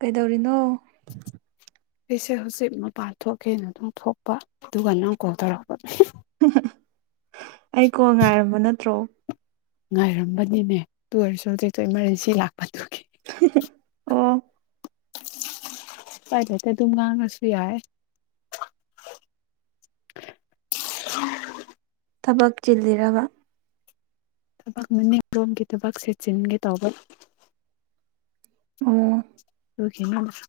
ꯀꯩꯗꯧꯔꯤꯅꯣ ꯑꯩꯁꯦ ꯍꯧꯖꯤꯛ ꯃꯄꯥꯟ ꯊꯣꯛꯀꯦꯅ ꯑꯗꯨꯝ ꯊꯣꯛꯄ ꯑꯗꯨꯒ ꯅꯪ ꯀꯣꯜ ꯇꯧꯔꯛꯄꯅꯦ ꯑꯩꯀꯣ ꯉꯥꯏꯔꯝꯕ ꯅꯠꯇ꯭ꯔꯣ ꯉꯥꯏꯔꯝꯕꯅꯤꯅꯦ ꯇꯨ ꯑꯣꯏꯔꯁꯨ ꯍꯧꯖꯤꯦꯛꯇ ꯏꯃꯥꯔꯖꯦꯟꯁꯤ ꯂꯥꯛꯄꯗꯨꯒꯤ ꯑꯣ ꯄꯂꯦ ꯇ ꯇꯨꯝꯀ ꯀꯁꯨ ꯌꯥꯏ ꯊꯕꯛ ꯆꯤꯜꯂꯤꯔꯕ ꯊꯕꯛ ꯃꯅꯤꯡ ꯂꯣꯝꯒꯤ ꯊꯕꯛ ꯁꯦꯠꯆꯤꯟꯒꯦ ꯇꯧꯕ ꯑꯣ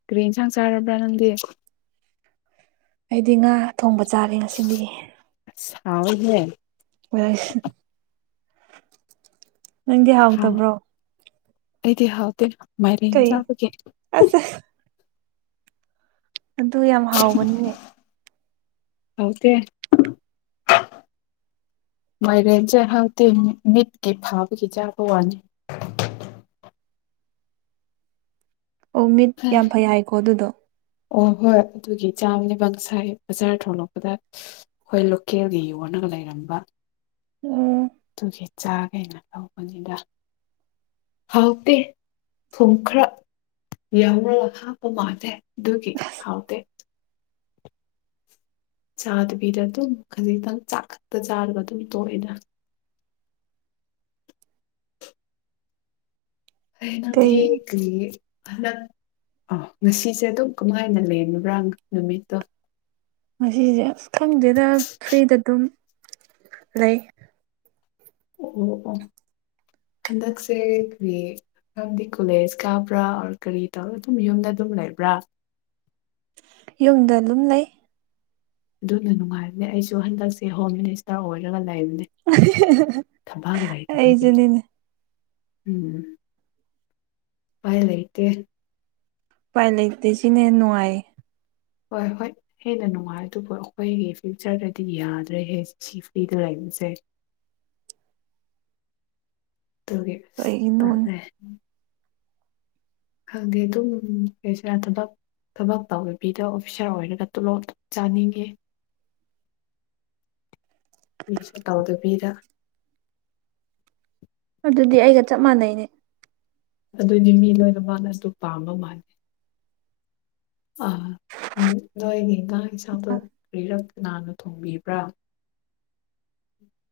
ꯀ꯭ꯔꯟ ꯁꯥꯡ ꯆꯔ꯭ꯔ ꯅꯗꯤ ꯍꯥꯏꯗꯤ ꯉꯥ ꯊꯣꯡꯕ ꯆꯥꯔꯦ ꯉꯁꯤ ꯑꯥꯎ ꯑꯣꯏꯗꯦ ꯍ ꯅꯪꯗꯤ ꯍꯥꯎ ꯍꯥꯎꯇꯕ꯭ꯔꯣ ꯑꯩꯗꯤ ꯍꯥꯎꯗꯦ ꯃꯥꯏꯔꯦꯟ ꯀꯩ ꯆꯥꯕꯒꯤ ꯑꯁ ꯑꯗꯨ ꯌꯥꯝ ꯍꯥꯎꯕꯅꯤꯅꯦ ꯍꯁ ꯃꯥꯏꯔꯦꯟꯁꯦ ꯍꯥꯎꯇꯤ ꯃꯤꯠꯀꯤ ꯐꯥꯕꯒꯤ ꯆꯥꯕ ꯋꯥꯅꯤ [inaudible] ꯑꯣ ꯃꯤꯠ ꯌꯥꯝ ꯐꯩ ꯍꯥꯏꯀꯣ ꯑꯗꯨꯗꯣ ꯑꯣ ꯍꯣꯏ ꯑꯗꯨꯒꯤ ꯆꯥꯝꯃꯅꯤꯕ ꯁꯥꯏ ꯕꯖꯥꯔ ꯊꯣꯂꯛꯄꯗ ꯍꯣꯏ ꯂꯣꯀꯦꯜꯒꯤ ꯌꯣꯟꯅꯒ ꯂꯩ ꯔꯝꯕ [inaudible] ꯑꯗꯨꯨꯒꯤ ꯆꯥꯈꯩꯅ ꯂꯧꯕꯅꯤꯗ ꯍꯥꯎꯇꯦ ꯊꯨꯝ ꯈꯔ ꯌꯥꯎꯔꯒ ꯍꯥꯞꯄ ꯃꯥꯜꯗꯦ ꯗꯨꯒꯤ ꯍꯥꯎꯗꯦ [inaudible] ꯀꯩ ꯍꯅꯗꯤ ꯀ ꯍꯟꯗꯛ ꯑ ꯉꯁꯤꯁꯦ ꯑꯗꯨꯝ ꯀꯃꯥꯏꯅ ꯂꯩ ꯃꯔꯥꯡ ꯅꯨꯃꯤꯠꯇꯣ ꯉꯁꯦ ꯑꯁ ꯈꯪꯗꯦꯗ ꯐ꯭ꯔꯤꯗ ꯑꯗꯨꯝ ꯂꯩ ꯑꯣ ꯍꯟꯗꯛꯁꯦ ꯃꯔꯝꯗꯤ ꯀꯣꯂꯦꯖ ꯀꯥꯕ꯭ꯔꯥ ꯑꯣꯔ ꯀꯔꯤ ꯇꯧꯔ ꯑꯗꯨꯝ ꯌꯨꯝꯗ ꯑꯗꯨꯝ ꯂꯩꯕ꯭ꯔꯥ ꯌꯨꯝꯗ ꯑꯗꯨꯝ ꯂꯩ ꯑꯗꯨꯅ ꯅꯨꯡꯉꯥꯏꯕꯅꯦ ꯑꯩꯁꯨ ꯍꯟꯗꯛꯁꯦ ꯍꯣꯝ ꯃꯤꯅꯤꯁꯇꯔ ꯑꯣꯏꯔꯒ ꯂꯩꯕ ꯂꯩꯇꯕꯒꯤ ꯑꯩꯖꯅꯤꯅꯦ ꯎꯝ ꯄꯥꯏ ꯂꯩꯇꯦ ꯄꯥꯏ ꯂꯩꯇꯁꯤꯅꯦꯅꯅꯨꯡꯉꯥꯏ ꯍꯣꯏ ꯍꯣꯏ ꯍꯦꯟꯅ ꯅꯨꯡꯉꯥꯏ ꯑꯗꯨꯕꯨ ꯑꯩꯈꯣꯏꯒꯤ ꯐ꯭ꯌꯨꯆꯔꯗꯗꯤ ꯌꯥꯗ꯭ꯔꯦ ꯍꯦ ꯆꯦꯐꯂꯤꯗꯨ ꯂꯩꯕ ꯎ ꯁꯦ [inaudible] ꯇꯦ ꯀꯩꯒꯤꯅꯣꯅꯦ ꯇꯗꯦ ꯍꯥꯏꯦ ꯑꯗꯨꯝ ꯀꯁꯔꯠꯇꯕ ꯊꯕꯛ ꯇꯧꯕꯗꯕꯤꯗ ꯑꯣꯐꯤꯁꯥꯔ ꯑꯣꯏꯔꯒ ꯇꯣꯂꯣꯞ ꯆꯥꯅꯤꯡꯉꯦ [inaudible] ꯃꯤꯁꯨ ꯇꯥꯎꯗꯕꯤꯔ ꯑꯗꯨꯗꯤ ꯑꯩꯒ ꯆꯞ [inaudible] ꯑꯗꯨꯅꯤ ꯃꯤ ꯂꯣꯏꯅ ꯃꯥꯅ ꯑꯗꯨ ꯄꯥꯝꯕ ꯃꯥꯂꯦ ꯑ ꯎꯝ ꯅꯣꯏ ꯑꯩꯒꯤ ꯏꯟꯒꯥꯡ ꯏꯁꯥꯗꯣ ꯑ ꯀꯔꯤꯔꯛ ꯀꯅꯥꯅ ꯊꯣꯡꯕꯤꯕ꯭ꯔꯥ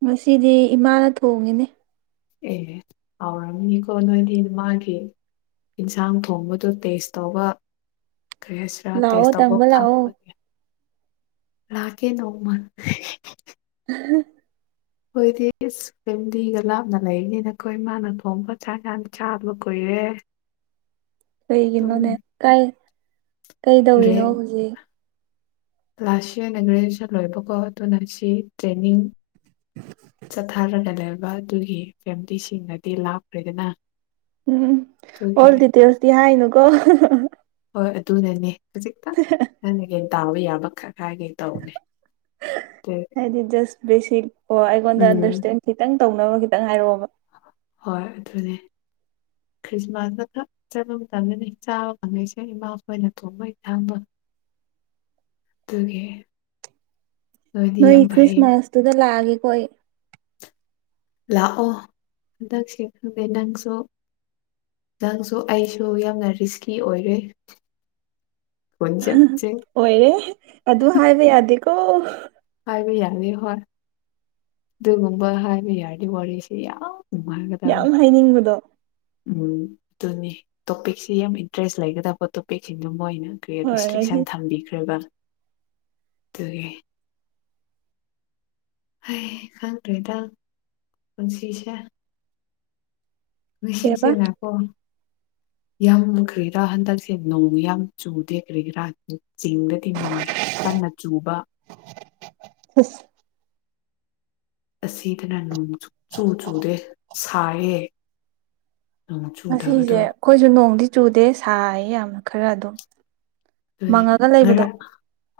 ꯉꯁꯤꯗꯤ ꯏꯃꯥꯅ ꯊꯣꯡꯉꯤꯅꯦ ꯑꯦ ꯍꯥꯎꯔꯝꯃꯤꯅꯤꯀꯣ ꯅꯣꯏꯗꯤ ꯃꯥꯒꯤ ꯏꯟꯁꯥꯡ ꯊꯣꯡꯕꯗ ꯇꯦꯁ ꯇꯧꯕ ꯈ꯭ꯔꯦꯁꯔ ꯂꯥꯛꯑꯣ ꯇꯦꯁ ꯇꯧꯕ ꯇꯪꯕ ꯂꯥꯛꯑꯣ ꯐꯪꯕꯒꯤ ꯂꯛꯀꯦ ꯅꯣꯡꯃ [inaudible] ꯑꯩꯈꯣꯏꯗꯤ ꯐꯦꯃꯤꯂꯤꯒ ꯂꯥꯞꯅ ꯂꯩꯔꯤꯅꯤꯅꯈꯣꯏ ꯃꯥꯅ ꯊꯣꯡꯕ ꯆꯥꯛ ꯌꯥꯝ ꯆꯥꯗꯕ ꯀꯨꯏꯔꯦ ꯍ [unintelligible] ꯀꯩꯒꯅꯣꯅꯦ ꯀꯥꯏ ꯀꯩꯗꯧꯔꯤꯅꯣ ꯍꯧꯖꯤꯛ ꯀ꯭ꯂꯥꯁ ꯏꯔꯅ ꯒ꯭ꯔꯦꯖꯨꯋꯦꯁꯟ ꯂꯣꯏꯕꯀꯣ ꯑꯗꯨꯅ ꯁꯤ ꯇ꯭ꯔꯦꯅꯤꯡ ꯆꯠꯊꯔꯒ ꯂꯩꯕ ꯑꯗꯨꯒꯤ ꯐꯦꯃꯤꯂꯤꯁꯤꯡꯅꯗꯤ ꯂꯥꯞꯈ꯭ꯔꯦꯗꯅ ꯎꯝ ꯑꯗꯨꯒꯤ ꯑꯣꯜ ꯗꯗꯤꯇꯦꯜꯁꯗꯤ ꯌꯥꯅꯨ ꯀꯣ ꯍꯣꯏ ꯑꯗꯨꯅꯅꯦ ꯍꯧꯖꯤꯛꯇꯪ ꯅꯪꯅꯒꯤꯩꯅ ꯇꯥꯕ ꯌꯥꯕ ꯈꯔ ꯍꯥꯏꯦ ꯇꯧꯅꯦ ꯁꯤ ꯑꯣ ꯑꯩꯉꯣꯟꯗ ꯑꯟꯗꯔꯁꯇꯦꯟ ꯈꯤꯇꯪ ꯇꯧꯅꯕ ꯈꯤꯇꯪ ꯍꯥꯏꯔꯛꯑꯣꯕ ꯍꯣꯏ ꯑꯗꯨꯅꯦ [inaudible] ꯈ꯭ꯔꯤꯁꯃꯥꯁꯇ ꯈꯛ ꯆꯠꯄ ꯃꯇꯝꯗꯅꯤ ꯆꯥꯕ ꯀꯥꯡꯪꯉꯩꯁꯦ ꯏꯃꯥꯈꯣꯏꯅ ꯊꯣꯡꯕꯩ ꯊꯥꯡꯕ ꯀꯒꯦ ꯅꯣꯏ ꯈ꯭ꯔꯤꯁꯃꯥꯁꯇꯨꯗ ꯂꯥꯛꯑꯒꯦꯀꯣ ꯑꯩ ꯂꯥꯛꯑꯣ ꯍꯟꯗꯛꯁꯦ ꯐꯒꯦ ꯅꯪꯁꯨ ꯅꯪꯁꯨ ꯑꯩꯁꯨ ꯌꯥꯝꯅ ꯔꯤꯁꯀꯤ ꯑꯣꯏꯔꯦ ꯐꯣꯟꯁꯦ ꯑꯣꯏꯔꯦ ꯑꯗꯨ ꯍꯥꯏꯕ ꯌꯥꯗꯦꯀꯣ ꯍꯥꯏꯕ ꯌꯥꯔꯅꯤ ꯍꯣꯏ ꯑꯗꯨꯒꯨꯝꯕ ꯍꯥꯏꯕ ꯌꯥꯔꯗꯤ ꯋꯥꯔꯤꯁꯤꯦ ꯌꯥꯝ ꯅꯨꯡꯉꯥꯏꯒꯗꯕ ꯌꯥꯝ ꯍꯥꯏꯅꯤꯡꯕꯗꯣ ꯎꯝ ꯑꯗꯨꯅꯤ ꯇꯣꯄꯤꯛꯁꯤ ꯌꯥꯝ ꯏꯟꯇꯔꯦꯁ ꯂꯩꯒꯗꯕ ꯇꯣꯄꯤꯛꯁꯤꯡꯗꯣ ꯃꯣꯏꯅ ꯀ ꯍꯣꯏ ꯉꯁꯤ ꯔꯦꯁꯇ꯭ꯔꯤꯛꯁꯟ ꯊꯝꯕꯤꯈ꯭ꯔꯦꯕ ꯑꯗꯨꯒꯤ ꯍ ꯈꯪ꯭ꯔꯦ ꯇꯪ ꯄꯨꯟꯁꯤꯁꯦ ꯀꯩꯕ ꯁꯦꯁꯗꯄꯣ [unintelligible] [unintelligible] ꯌꯥꯝ ꯀꯔꯤꯔꯥ ꯍꯟꯗꯛꯁꯦ ꯅꯣꯡ ꯌꯥꯝ ꯆꯨꯗꯦ ꯀꯔꯤꯔꯥ ꯆꯤꯡꯗꯗꯤ ꯅꯣꯡ ꯌꯥꯝ ꯀꯟꯅ ꯆꯨꯕ ꯈꯁ ꯑ ꯑꯁꯤ ꯇꯅꯥꯨ ꯆꯨ ꯆꯨꯗ ꯁꯌꯦ ꯉꯁꯤꯁꯦ ꯑꯩꯈꯣꯏꯁꯨ ꯅꯣꯡꯗꯤ ꯆꯨꯗꯦ ꯁꯥꯏ ꯌꯥꯝꯅ ꯈꯔ ꯑꯗꯨꯝ ꯑꯗꯨ ꯃꯪꯉꯒ ꯉꯔ ꯂꯩꯕꯗꯣ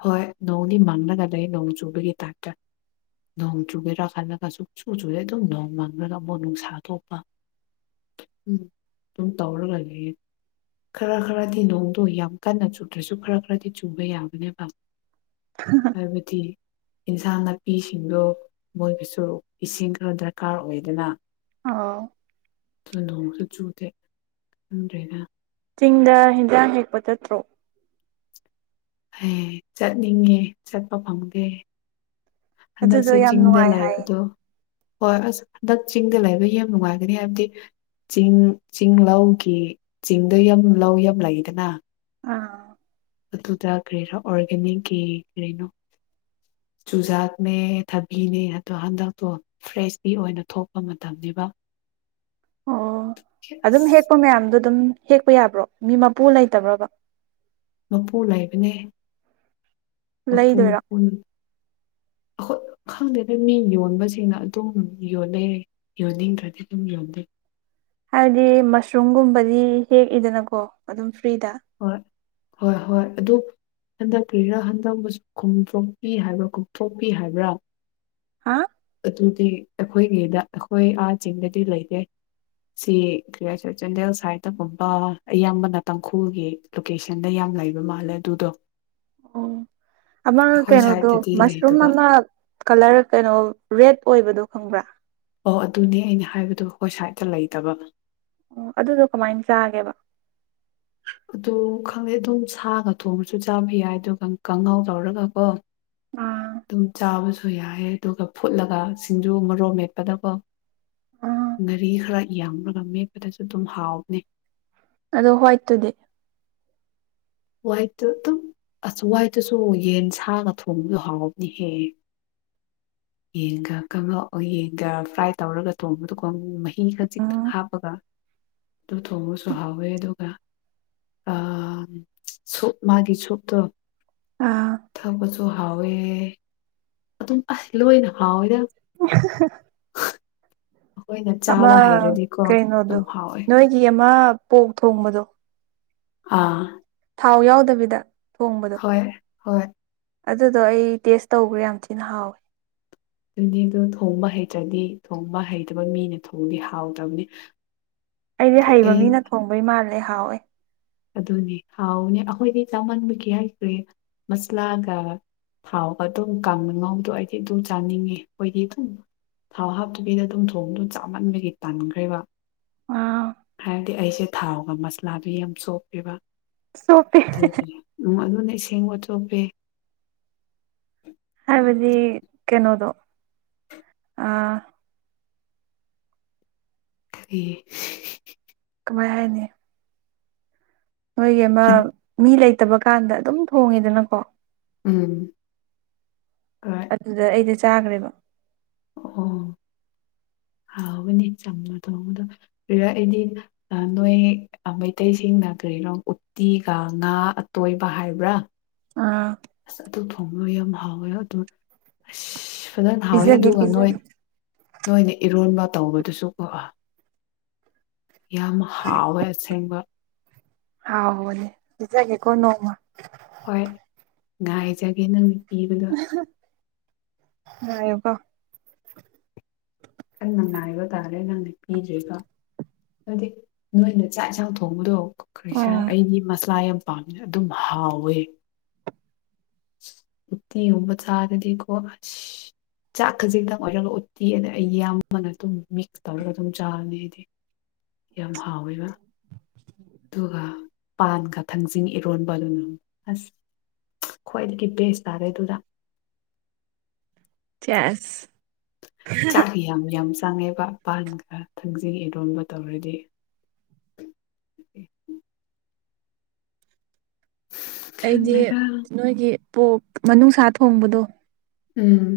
ꯍꯣꯏ ꯅꯣꯡꯗꯤ ꯃꯥꯡꯅꯒ ꯂꯩ ꯅꯣꯡ ꯆꯨꯕꯒꯤ ꯇꯥꯏꯞꯇ ꯅꯣꯡ ꯆꯨꯒꯦꯔꯥ ꯈꯜꯂꯒ ꯁꯨꯝ ꯆꯨ ꯆꯨꯔꯦ ꯑꯗꯨꯝ ꯅꯣꯡ ꯉꯥꯡꯂꯒ ꯑꯃꯨꯛ ꯅꯨꯡꯁꯥ ꯊꯣꯛꯄ ꯎꯝ ꯊ ꯇꯧꯔ ꯂꯒꯦ ꯈꯔ ꯈꯔꯗꯤ ꯅꯣꯡꯗꯣ ꯌꯥꯝ ꯀꯟꯅ ꯆꯨꯝ ꯭ꯔꯁꯨ ꯈꯔ ꯈꯔꯗꯤ ꯆꯨꯕ ꯌꯥꯒꯅꯦꯕ ꯍꯥꯏꯕꯗꯤ ꯏꯟꯁꯥꯡ ꯅꯥꯄꯤꯁꯤꯡꯗꯣ ꯃꯣꯏꯒꯤꯁꯨ ꯏꯁꯤꯡ ꯈꯔ ꯗꯔꯀꯥꯔ ꯑꯣꯏꯗꯅ ꯑꯥꯎ ꯅꯣꯡꯁꯨ ꯆꯨꯗꯦ ꯑꯗꯨꯗ꯭ꯔꯦꯅ ꯆꯤꯡꯗ ꯍꯤꯟꯖꯥꯡ ꯍꯦꯛꯄ ꯆꯠꯇ꯭ꯔꯣ ꯑꯦ ꯆꯠꯅꯤꯡꯉꯦ ꯆꯠꯄ ꯐꯪꯗꯦ ꯑꯗꯨꯗꯣ ꯍꯟꯗꯛꯁꯦ ꯌꯥꯝ ꯆꯤꯡꯗ ꯅꯨꯡꯉꯥꯏ ꯍꯥꯏꯌꯦ ꯂꯥꯏꯕꯗꯣ ꯍꯣꯏ ꯑꯁ ꯍꯟꯗꯛ ꯆꯤꯡꯗ ꯂꯩꯕ ꯌꯥꯝ ꯅꯨꯡꯉꯥꯏꯒꯅꯤ ꯍꯥꯏꯕꯗꯤ ꯆꯤꯡ ꯆꯤꯡ ꯂꯧꯒꯤ ꯆꯤꯡꯗ ꯌꯥꯝ ꯂꯧ ꯌꯥꯝ ꯂꯩꯗꯅ ꯑꯥ ꯑꯗꯨꯗ ꯀꯔꯤꯔꯥ ꯑꯣꯔꯒꯥꯦꯅꯤꯛꯀꯤ ꯀꯔꯤꯅꯣ [unintelligible] ꯆꯨꯖꯥꯛꯅꯦ ꯊꯕꯤꯅꯦ ꯑꯗꯣ ꯍꯟꯗꯛꯇꯣ ꯐ꯭ꯔꯦꯁꯂꯤ ꯑꯣꯏꯅ ꯊꯣꯛꯄ ꯃꯇꯝꯅꯤꯕ ꯑꯣ ꯑꯗꯨꯝ ꯍꯦꯛꯄ ꯃꯌꯥꯝꯗꯣ ꯑꯗꯨꯝ ꯍꯦꯛꯄ ꯌꯥꯕ꯭ꯔꯣ ꯃꯤ ꯃꯄꯨ ꯂꯩꯇꯕ꯭ꯔꯕ ꯃꯄꯨ ꯂꯩꯕꯅꯦ ꯑ ꯂꯩꯗꯣꯏꯔꯣ ꯑ ꯈꯪꯗꯦꯅ ꯃꯤ ꯌꯣꯟꯕꯁꯤꯅ ꯑꯗꯨꯝ ꯌꯣꯂꯩ ꯌꯣꯟꯅꯤꯡꯗ꯭ꯔꯗꯤ ꯑꯗꯨꯝ ꯌꯣꯟꯜꯂꯤꯩ ꯍꯥꯏꯕꯗꯤ ꯃꯁꯔꯨꯝꯒꯨꯝꯕꯗꯤ ꯍꯦꯛꯏꯗꯅꯀꯣ ꯑꯗꯨꯝ ꯐ꯭ꯔꯤꯗ ꯍꯣꯏ ꯍꯣꯏ ꯍꯣꯏ ꯑꯗꯨ ꯍꯟꯗꯛꯀꯤꯔ ꯍꯟꯗꯛ ꯈꯣꯡꯗꯣꯛꯄꯤ ꯍꯥꯏꯕ꯭ꯔꯥ ꯈꯣꯡꯇꯣꯛꯄꯤ ꯍꯥꯏꯕ꯭ꯔꯥ ꯍꯥ ꯑꯗꯨꯗꯤ ꯑꯩꯈꯣꯏꯒꯤꯗ ꯑꯩꯈꯣꯏ ꯑꯥ ꯆꯤꯡꯗꯗꯤ ꯂꯩꯇꯦ ꯁꯤ ꯀꯔꯤ ꯆꯥꯟꯗꯦꯜ ꯁꯥꯏꯗꯒꯨꯝꯕ ꯑꯌꯥꯝꯕꯅ ꯇꯥꯡꯈꯨꯜꯒꯤ ꯂꯣꯀꯦꯁꯟꯗ ꯌꯥꯝ ꯂꯩꯕ ꯃꯥꯜꯂꯦ ꯑꯗꯨꯗꯣ ꯑꯣ ꯑꯃ ꯑꯩꯈꯣꯏ ꯀꯩꯅꯣꯗꯣ ꯁꯥꯏꯠꯇꯗꯤ ꯃꯁꯔꯨꯝ ꯂꯩꯇꯕ ꯑꯃ ꯀꯂꯔ ꯀꯩꯅꯣ ꯔꯦꯠ ꯑꯣꯏꯕꯗꯣ ꯈꯪꯕ꯭ꯔꯥ ꯑꯣ ꯑꯗꯨꯅꯦ ꯑꯩꯅ ꯍꯥꯏꯕꯗꯣ ꯑꯩꯈꯣꯏ ꯁꯥꯏꯠꯇ ꯂꯩꯇꯕ ꯑꯣ ꯑꯗꯨꯗꯣ ꯀꯃꯥꯏꯅ ꯆꯥꯒꯦꯕ ꯑꯗꯨ ꯈꯪꯗꯦ ꯑꯗꯨꯝ ꯁꯥꯒ ꯊꯣꯡꯉꯁꯨ ꯆꯥꯕ ꯌꯥꯏ ꯑꯗꯨꯒ ꯀꯥꯡꯪꯍꯥꯎ ꯇꯧꯔꯒ ꯀꯣ ꯑꯥ ꯑꯗꯨꯝ ꯆꯥꯕꯁꯨ ꯌꯥꯏꯑꯦ ꯑꯗꯨꯒ ꯐꯨꯠꯂꯒ ꯁꯤꯡꯖꯨ ꯃꯔꯣ ꯃꯦꯠꯄꯗꯀꯣ ꯑꯥ ꯉꯥꯔꯤ ꯈꯔ ꯌꯥꯝꯕꯒ ꯃꯦꯠꯄꯗꯁꯨ ꯑꯗꯨꯝ ꯍꯥꯎꯕꯅꯦ ꯑꯗꯣ ꯍꯣꯏ ꯇꯗꯤ ꯍꯣꯏꯇ ꯑꯁꯋꯥꯏꯗꯨꯁꯨ ꯌꯦꯟ ꯁꯥꯥꯡꯉ ꯊꯣꯡꯕꯗꯣ ꯍꯥꯎꯕꯅꯤꯍꯦ [unintelligible] ꯌꯦꯟꯒ ꯀꯉꯛ ꯌꯦꯟꯒ ꯐ꯭ꯔꯥꯏ ꯇꯧꯔꯒ ꯊꯣꯡꯕꯗꯨꯒꯣ ꯑꯃ ꯃꯍꯤ ꯈꯖꯤꯛꯇꯪ ꯎꯝ ꯍꯥꯞꯄꯒ ꯑꯗꯨ ꯊꯣꯡꯕꯁꯨ ꯍꯥꯎꯋꯦ ꯑꯗꯨꯒ ꯑ ꯁ ꯃꯥꯒꯤ ꯁꯇꯣ ꯑꯥ ꯊ ꯁ ꯍꯥꯎꯋꯦ ꯑꯗꯨꯝ ꯑꯁ ꯂꯣꯏꯅ ꯍꯥꯎꯋꯦꯗ [unintelligible] ꯑꯩꯈꯣꯏꯅ ꯑꯃ ꯆꯥꯕ ꯍꯩꯔꯗꯤꯀꯣ ꯀꯩꯅꯣꯗꯣ ꯑꯗꯨꯝ ꯍꯥꯎꯋꯦ ꯅꯣꯏꯒꯤ ꯑꯃ ꯄꯣꯛ ꯊꯣꯡꯕꯗꯣ ꯑꯥ ꯊꯥꯎ ꯌꯥꯎꯗꯕꯤꯗ ꯊꯣꯡꯕꯗꯣ ꯍꯣꯏ ꯍꯣꯏ ꯑꯗꯨꯗꯣ ꯑꯩ ꯇꯦꯁ ꯇꯧꯈ꯭ꯔꯥ ꯌꯥꯝ ꯊꯤꯅ ꯍꯥꯎꯋꯦ ꯟꯗꯤꯗꯨ ꯊꯣꯡꯕ ꯍꯩꯇ꯭ꯔꯗꯤ ꯊꯣꯡꯕ ꯍꯩꯇꯕ ꯃꯤꯅ ꯊꯣꯡꯗꯤ ꯍꯥꯎꯇꯕꯅꯤ ꯑꯩꯗꯤ ꯍꯩꯕ ꯑꯩ ꯃꯤꯅ ꯊꯣꯡꯕꯩ ꯃꯥꯜꯂꯦ ꯍꯥꯎꯋꯦ ꯑꯗꯨꯅꯦ ꯍꯥꯎꯅꯦ ꯑꯩꯈꯣꯏꯗꯤ ꯆꯥꯃꯟꯕꯒꯤ ꯍꯥꯏꯈ꯭ꯔꯦ ꯃꯁꯂꯥꯒ ꯍꯥꯎꯕ ꯑꯗꯨꯝ ꯀꯪ ꯉꯥꯎꯗꯣ ꯑꯩꯗꯤ ꯑꯗꯨꯝ ꯆꯥꯅꯤꯡꯉꯦ ꯑꯩꯣꯏꯗꯤ ꯑꯗꯨꯝ ꯊꯥꯎ ꯍꯥꯞꯇꯕꯤꯗ ꯑꯗꯨꯝ ꯊꯣꯡꯗꯨ ꯆꯥꯃꯟꯕꯒꯤ ꯇꯥꯟꯈ꯭ꯔꯦꯕ ꯑꯥ ꯍꯥꯏꯕꯗꯤ ꯑꯩꯁꯦ ꯊꯥꯎꯒ ꯃꯁꯂꯥꯕꯤ ꯌꯥꯝ ꯁꯣꯛ ꯁꯣꯞꯄꯤ ꯑꯗꯨꯗꯒꯤꯝ ꯑꯗꯨꯅꯦ ꯏꯁꯤꯡ ꯎꯆꯣꯛꯄꯤ ꯍꯥꯏꯕꯗꯤ ꯀꯩꯅꯣꯗꯣ ꯑꯥ ꯑꯦ ꯣꯏ ꯍꯥꯏꯅꯦ ꯅꯣꯏꯒꯤ ꯑꯃ ꯃꯤ ꯂꯩꯇꯕ ꯀꯥꯟꯗ ꯑꯗꯨꯝ ꯊꯣꯡꯉꯤꯗꯅꯀꯣ ꯎꯝ ꯑꯗꯨꯗ ꯑꯩꯗ ꯆꯥꯈ꯭ꯔꯦꯕ ꯑꯥ [unintelligible] ꯍꯥꯎꯕꯅꯤ ꯆꯝꯅ ꯊꯣꯡꯕꯗꯣ ꯄꯔ ꯑꯩꯗꯤ ꯅꯣꯏ ꯃꯩꯇꯩꯁꯤꯡꯅ ꯀꯔꯣ ꯎꯠꯇꯤꯒ ꯉꯥ ꯑꯇꯣꯏꯕ ꯍꯥꯏꯕ꯭ꯔꯥ ꯑꯥ ꯑꯁ ꯑꯗꯨ ꯊꯣꯡꯕ ꯌꯥꯝ ꯍꯥꯎꯋꯦ ꯑꯗꯨ ꯑꯁ ꯁꯗꯅ ꯍꯥꯎꯋꯤ ꯄꯤꯖꯒꯦ ꯑꯗꯨꯒ ꯅꯣꯏ ꯄꯤꯖꯒꯦ ꯅꯣꯏꯅ ꯏꯔꯣꯟꯕ ꯇꯧꯕꯗꯨꯁꯨ ꯀꯣ ꯌꯥꯝ ꯍꯥꯎꯋꯦ ꯑꯁꯦꯡꯕ ꯍꯥꯎꯅꯦ ꯖꯒꯦ ꯀꯅꯣꯡꯃ ꯍꯣꯏ ꯉꯥꯏꯖꯒꯦ ꯅꯪ ꯄꯤꯕꯗꯣ ꯉꯒ ꯀꯜ ꯅꯪꯅꯑꯕ ꯇꯥꯔꯦ ꯅꯪ ꯄꯤꯖꯦꯒ ꯍꯥꯏꯗꯤ ꯅꯣꯏꯅ ꯆꯥꯛ ꯌꯦꯟꯁꯥꯡ ꯊꯣꯡꯕꯗꯣ ꯈ ꯈꯔ ꯑꯣ ꯑꯩꯒꯤ ꯃꯁꯂꯥ ꯌꯥꯝ ꯄꯥꯝꯅ ꯑꯗꯨꯝ ꯍꯥꯎꯋꯦ ꯎꯅꯤ ꯎꯕ ꯆꯥꯗꯗꯤꯀꯣ ꯑ ꯆꯈꯁꯤꯗ ꯃ ꯎꯠꯇꯤꯅꯦ ꯑꯩ ꯏꯌꯥꯝꯕꯅ ꯑꯗꯨꯝ ꯃꯤꯛꯁ ꯇꯧꯔꯒ ꯑꯗꯨꯝ ꯆꯥꯔꯅꯤ ꯍꯥꯏꯗꯤ ꯌꯥꯝ ꯍꯥꯎꯋꯦꯕ ꯑꯗꯨꯒ ꯄꯥꯟꯒ ꯊꯥꯡꯖꯤꯡ ꯏꯔꯣꯟꯕ ꯂꯨꯅ ꯑꯁ ꯈ꯭ꯋꯥꯏꯗꯒꯤ ꯕꯦꯁ ꯇꯥꯔꯦ ꯑꯗꯨꯗ ꯆꯥꯁ ꯆꯥꯛ ꯌꯥꯝ ꯌꯥꯝ ꯆꯪꯉꯦꯕꯄꯥꯟꯒ ꯊꯥꯡꯖꯤꯔꯣꯟꯕ ꯇꯧꯔꯗꯤ [inaudible] ꯑꯩꯗꯤ ꯈꯪꯗ꯭ꯔꯦꯗ ꯅꯣꯏꯒꯤ ꯄꯣꯛ ꯃꯅꯨꯡꯅꯨꯡꯁꯥ ꯊꯣꯡꯕꯗꯣ ꯎꯝ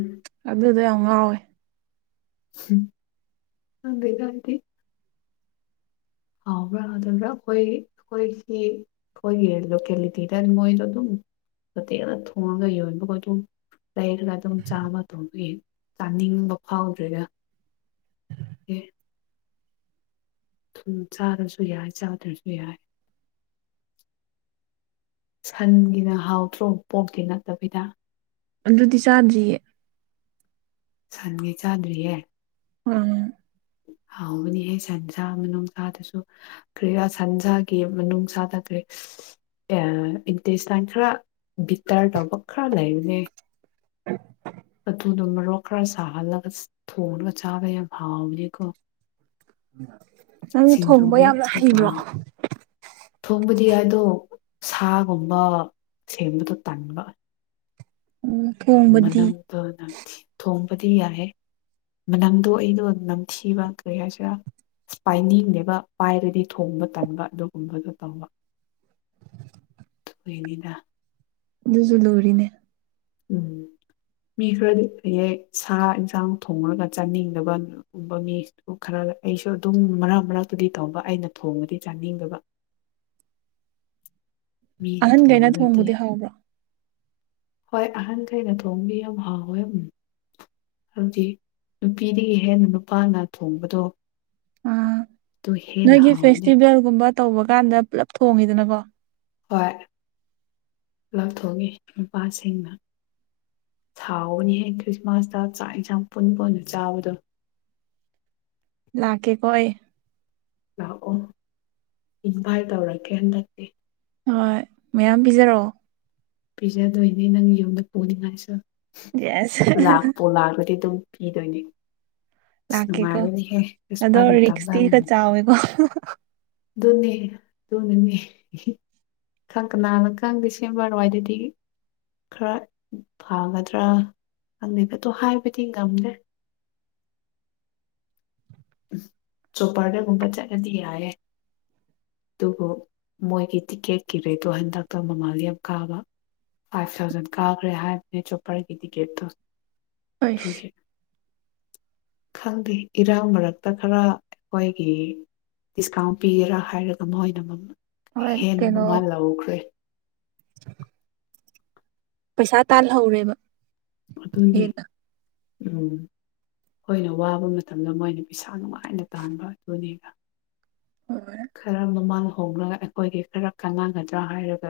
ꯑꯗꯨꯗ ꯑ ꯉꯋꯦ [unintelligible] ꯊꯗ ꯀꯗꯤ ꯑꯥꯎ ꯌꯥꯕ꯭ꯔꯥꯕ꯭ꯔꯥ ꯑꯩꯈꯣꯏ ꯑꯩꯈꯣꯏꯒꯤ ꯑꯩꯈꯣꯏꯒꯤ ꯂꯣꯀꯦꯂꯤꯇꯤꯗ ꯃꯣꯏꯗꯣ ꯑꯗꯨꯝ ꯐꯤꯗ ꯊꯣꯡꯅꯒ ꯑꯣꯏꯕ ꯀꯆ ꯂꯩꯔꯒ ꯑꯗꯨꯝ ꯆꯥꯕ ꯊꯣꯡꯑ ꯆꯥꯅꯤꯡꯕ ꯐꯥꯎꯗ꯭ꯔꯦꯒ ꯍ ꯎꯝ ꯆꯥꯔꯁꯨ ꯌꯥꯏ ꯆꯥꯗ꯭ꯔꯁꯨ ꯌꯥꯏ ꯁꯟꯒꯤꯅ ꯍꯥꯎꯗ꯭ꯔꯣ ꯄꯣꯛꯇꯤ ꯅꯠꯇꯕꯤꯗ ꯑ ꯔꯨꯗꯤ ꯆꯥꯗꯔꯤꯌꯦ ꯁꯟꯒꯤ ꯆꯥꯗ꯭ꯔꯤꯍꯦ ꯎꯝ ꯍꯥꯎꯕꯅꯤꯍꯦ ꯁꯟꯁꯥ ꯅꯨꯡꯁꯥꯗꯁꯨ ꯀ꯭ꯔꯤ ꯁꯟꯖꯥꯒꯤ ꯃꯅꯨꯡꯅꯨꯡꯁꯥꯗ ꯀꯔꯤ ꯎ ꯏꯟꯇꯔꯦꯁꯇꯥꯟ ꯈꯔ ꯇꯥꯔ ꯇꯧꯕ ꯈꯔ ꯂꯩꯔꯨꯅꯦ ꯑꯗꯨꯨꯗꯣ ꯃꯔꯣꯛ ꯈꯔ ꯁꯥꯍꯜꯂꯒ ꯊꯣꯡꯉꯒ ꯆꯥꯕ ꯌꯥꯝ ꯍꯥꯎꯕꯅꯤ ꯄꯤꯣ ꯅꯪꯁꯨ ꯊꯣꯡꯕ ꯌꯥꯝꯅ ꯃꯦꯠꯄꯗꯁꯨ ꯍꯩꯕ꯭ꯔꯣ ꯍꯥꯎ ꯊꯣꯡꯕꯗꯤ ꯍꯥꯏꯗꯣ ꯁꯥꯒꯨꯝꯕ ꯁꯦꯝꯕꯗꯣ ꯇꯟꯕ ꯎꯝ ꯊꯣꯡꯕꯗꯤ ꯃꯅꯝꯗ ꯅꯪ ꯊꯣꯡꯕꯗꯤ ꯌꯥꯏꯦ ꯃꯅꯝꯗꯣ ꯑꯩꯗꯣ ꯅꯝꯊꯤꯕ ꯀꯔꯤ ꯍꯥꯏꯁꯤꯔꯥ ꯏꯁꯄꯥꯏꯅꯤꯡꯅꯦꯕ ꯄꯥꯏꯔꯗꯤ ꯊꯣꯡꯕ ꯇꯟꯕ ꯑꯗꯨꯒꯨꯝꯕꯗꯨꯣ ꯇꯧꯕ ꯅꯤꯗ ꯑꯗꯨꯁꯨꯨ ꯂꯣꯔꯤꯅꯦ ꯎꯝ ꯃꯤ ꯈꯔꯗꯤ ꯍꯌꯦꯦꯛ ꯁꯥ ꯌꯦꯟꯁꯥꯡ ꯊꯣꯡꯂꯒ ꯆꯥꯅꯤꯡꯗꯕꯒꯨꯝꯕ ꯃꯤꯗꯨ ꯈꯔ ꯑꯩꯁꯨ ꯑꯗꯨꯝ ꯃꯔꯛ ꯃꯔꯛꯇꯨꯗꯤ ꯇꯧꯕ ꯑꯩꯅ ꯊꯣꯡꯉꯗꯤ ꯆꯥꯅꯤꯡꯗꯕ [inaudible] ꯃꯤꯅ ꯑꯍꯟꯈꯩꯅ ꯊꯣꯡꯕꯅꯗꯤ ꯊꯣꯡꯕꯨꯗꯤ ꯍꯥꯎꯕ꯭ꯔꯥ ꯍꯣꯏ ꯑꯍꯟꯈꯩꯅ ꯊꯣꯡꯕꯤ ꯌꯥꯝ ꯍꯥꯎꯋꯦꯝ [inaudible] ꯍꯧꯖꯤꯛ ꯅꯨꯄꯤꯗꯒꯤ ꯍꯦꯟꯅ ꯅꯨꯄꯥꯅ ꯊꯣꯡꯕꯗꯣ ꯑꯥ ꯑꯗꯨ ꯍꯦꯟꯅ ꯅꯣꯏꯒꯤ ꯍꯥꯎꯕꯅꯦ ꯐꯦꯁꯇꯤꯚꯦꯜꯒꯨꯝꯕ ꯇꯧꯕ ꯀꯥꯟꯗ ꯄꯨꯜꯂꯞ ꯊꯣꯡꯉꯤꯗꯅꯀꯣ ꯍꯣꯏ ꯂꯥꯎꯊꯣꯛꯒꯦ ꯅꯨꯄꯥꯁꯤꯡꯅ ꯁꯥꯎꯕꯅꯤꯍꯦꯛ ꯈ꯭ꯔꯤꯁꯃꯥꯁꯇ ꯆꯥꯛ ꯏꯟꯁꯥꯡ ꯄꯨꯟꯕ ꯑꯣꯏꯅ ꯆꯥꯕꯗꯣ ꯂꯥꯛꯀꯦ ꯀꯣꯏ ꯂꯥꯛꯑꯣ ꯏꯟꯚꯥꯏꯠ ꯇꯧꯔꯀꯦ ꯍꯟꯗꯛꯇꯤ ꯍꯣꯏ ꯃꯌꯥꯝ ꯄꯤꯖꯔꯛꯑꯣ ꯄꯤꯖꯗꯣꯏꯅꯤꯅꯅꯦ ꯅꯪ ꯌꯨꯝꯗ ꯄꯨꯅꯤꯡꯉꯥꯏꯁꯨ ꯌꯦꯁ ꯂꯥꯛꯄꯣ ꯂꯥꯛꯂꯗꯤ ꯑꯗꯨꯝ ꯄꯤꯗꯣꯏꯅꯦ ꯑꯁ ꯂꯥꯛꯀꯦꯀꯣ ꯅꯨꯡꯉꯥꯏꯔꯗꯤꯍꯦ ꯑꯗꯣ ꯀꯁꯄꯥꯗꯨꯝ ꯔꯤꯛꯁꯇꯤꯒ ꯇꯥꯖꯔꯝꯒꯅꯤ ꯆꯥꯎꯋꯦꯀꯣ ꯗꯣꯅꯤ ꯗꯣꯅꯅꯤ ꯈꯪ ꯀꯅꯥꯅ ꯈꯪꯗꯦ ꯁꯦꯝꯕꯔꯋꯥꯏꯗꯗꯤ ꯈꯔ ꯐꯒꯗ꯭ꯔꯥ ꯈꯪꯗꯦꯒꯗꯣ ꯍꯥꯏꯕꯗꯤ ꯉꯝꯗ꯭ꯔꯦ ꯁꯣꯄꯔꯗꯒꯨꯝꯕ ꯆꯠꯂꯗꯤ ꯌꯥꯔꯦ ꯑꯗꯨꯕꯨ ꯃꯣꯏꯒꯤ ꯇꯤꯛꯀꯦꯠꯀꯤ ꯔꯦꯠꯇꯣ ꯍꯟꯗꯛꯇ ꯃꯃꯜꯗ ꯌꯥꯝ ꯀꯥꯕ ꯐꯥꯏꯚ ꯊꯥꯎꯖꯟ ꯀꯥꯈ꯭ꯔꯦ ꯍꯥꯏꯕꯅꯦ ꯆꯣꯄꯔꯒꯤ ꯇꯤꯛꯀꯦꯠꯇꯣ ꯑꯁ ꯈꯪꯗꯦ ꯏꯔꯥꯡ ꯃꯔꯛ ꯍꯛꯇ ꯈꯔ ꯑꯩꯈꯣꯏꯒꯤ ꯗꯤꯁꯀꯥꯎꯟ ꯄꯤꯒꯦꯔꯥ ꯍꯥꯏꯔꯒ ꯃꯣꯏꯅ ꯍꯣꯏ ꯍꯦꯟꯅ ꯀꯩꯅꯣ ꯃꯃꯥ ꯂꯥꯎꯍꯈ꯭ꯔꯦ ꯄꯩꯁꯥ ꯇꯥꯜꯍꯧꯔꯦꯕ ꯑꯗꯨꯅꯤ ꯍꯦꯟꯅ ꯎꯝ ꯑꯩꯈꯣꯏꯅ ꯋꯥꯕ ꯃꯇꯝꯗ ꯃꯣꯏꯅ ꯄꯩꯁꯥ ꯅꯨꯡꯉꯥꯏꯅ ꯇꯥꯟꯕ ꯑꯗꯨꯅꯦꯕ ꯍꯣꯏ ꯈꯔ ꯃꯃꯥꯡ ꯍꯣꯡꯂꯒ ꯑꯩꯈꯣꯏꯒꯤ ꯈꯔ ꯀꯥꯟꯅꯒꯗ꯭ꯔꯥ ꯍꯥꯏꯔꯒ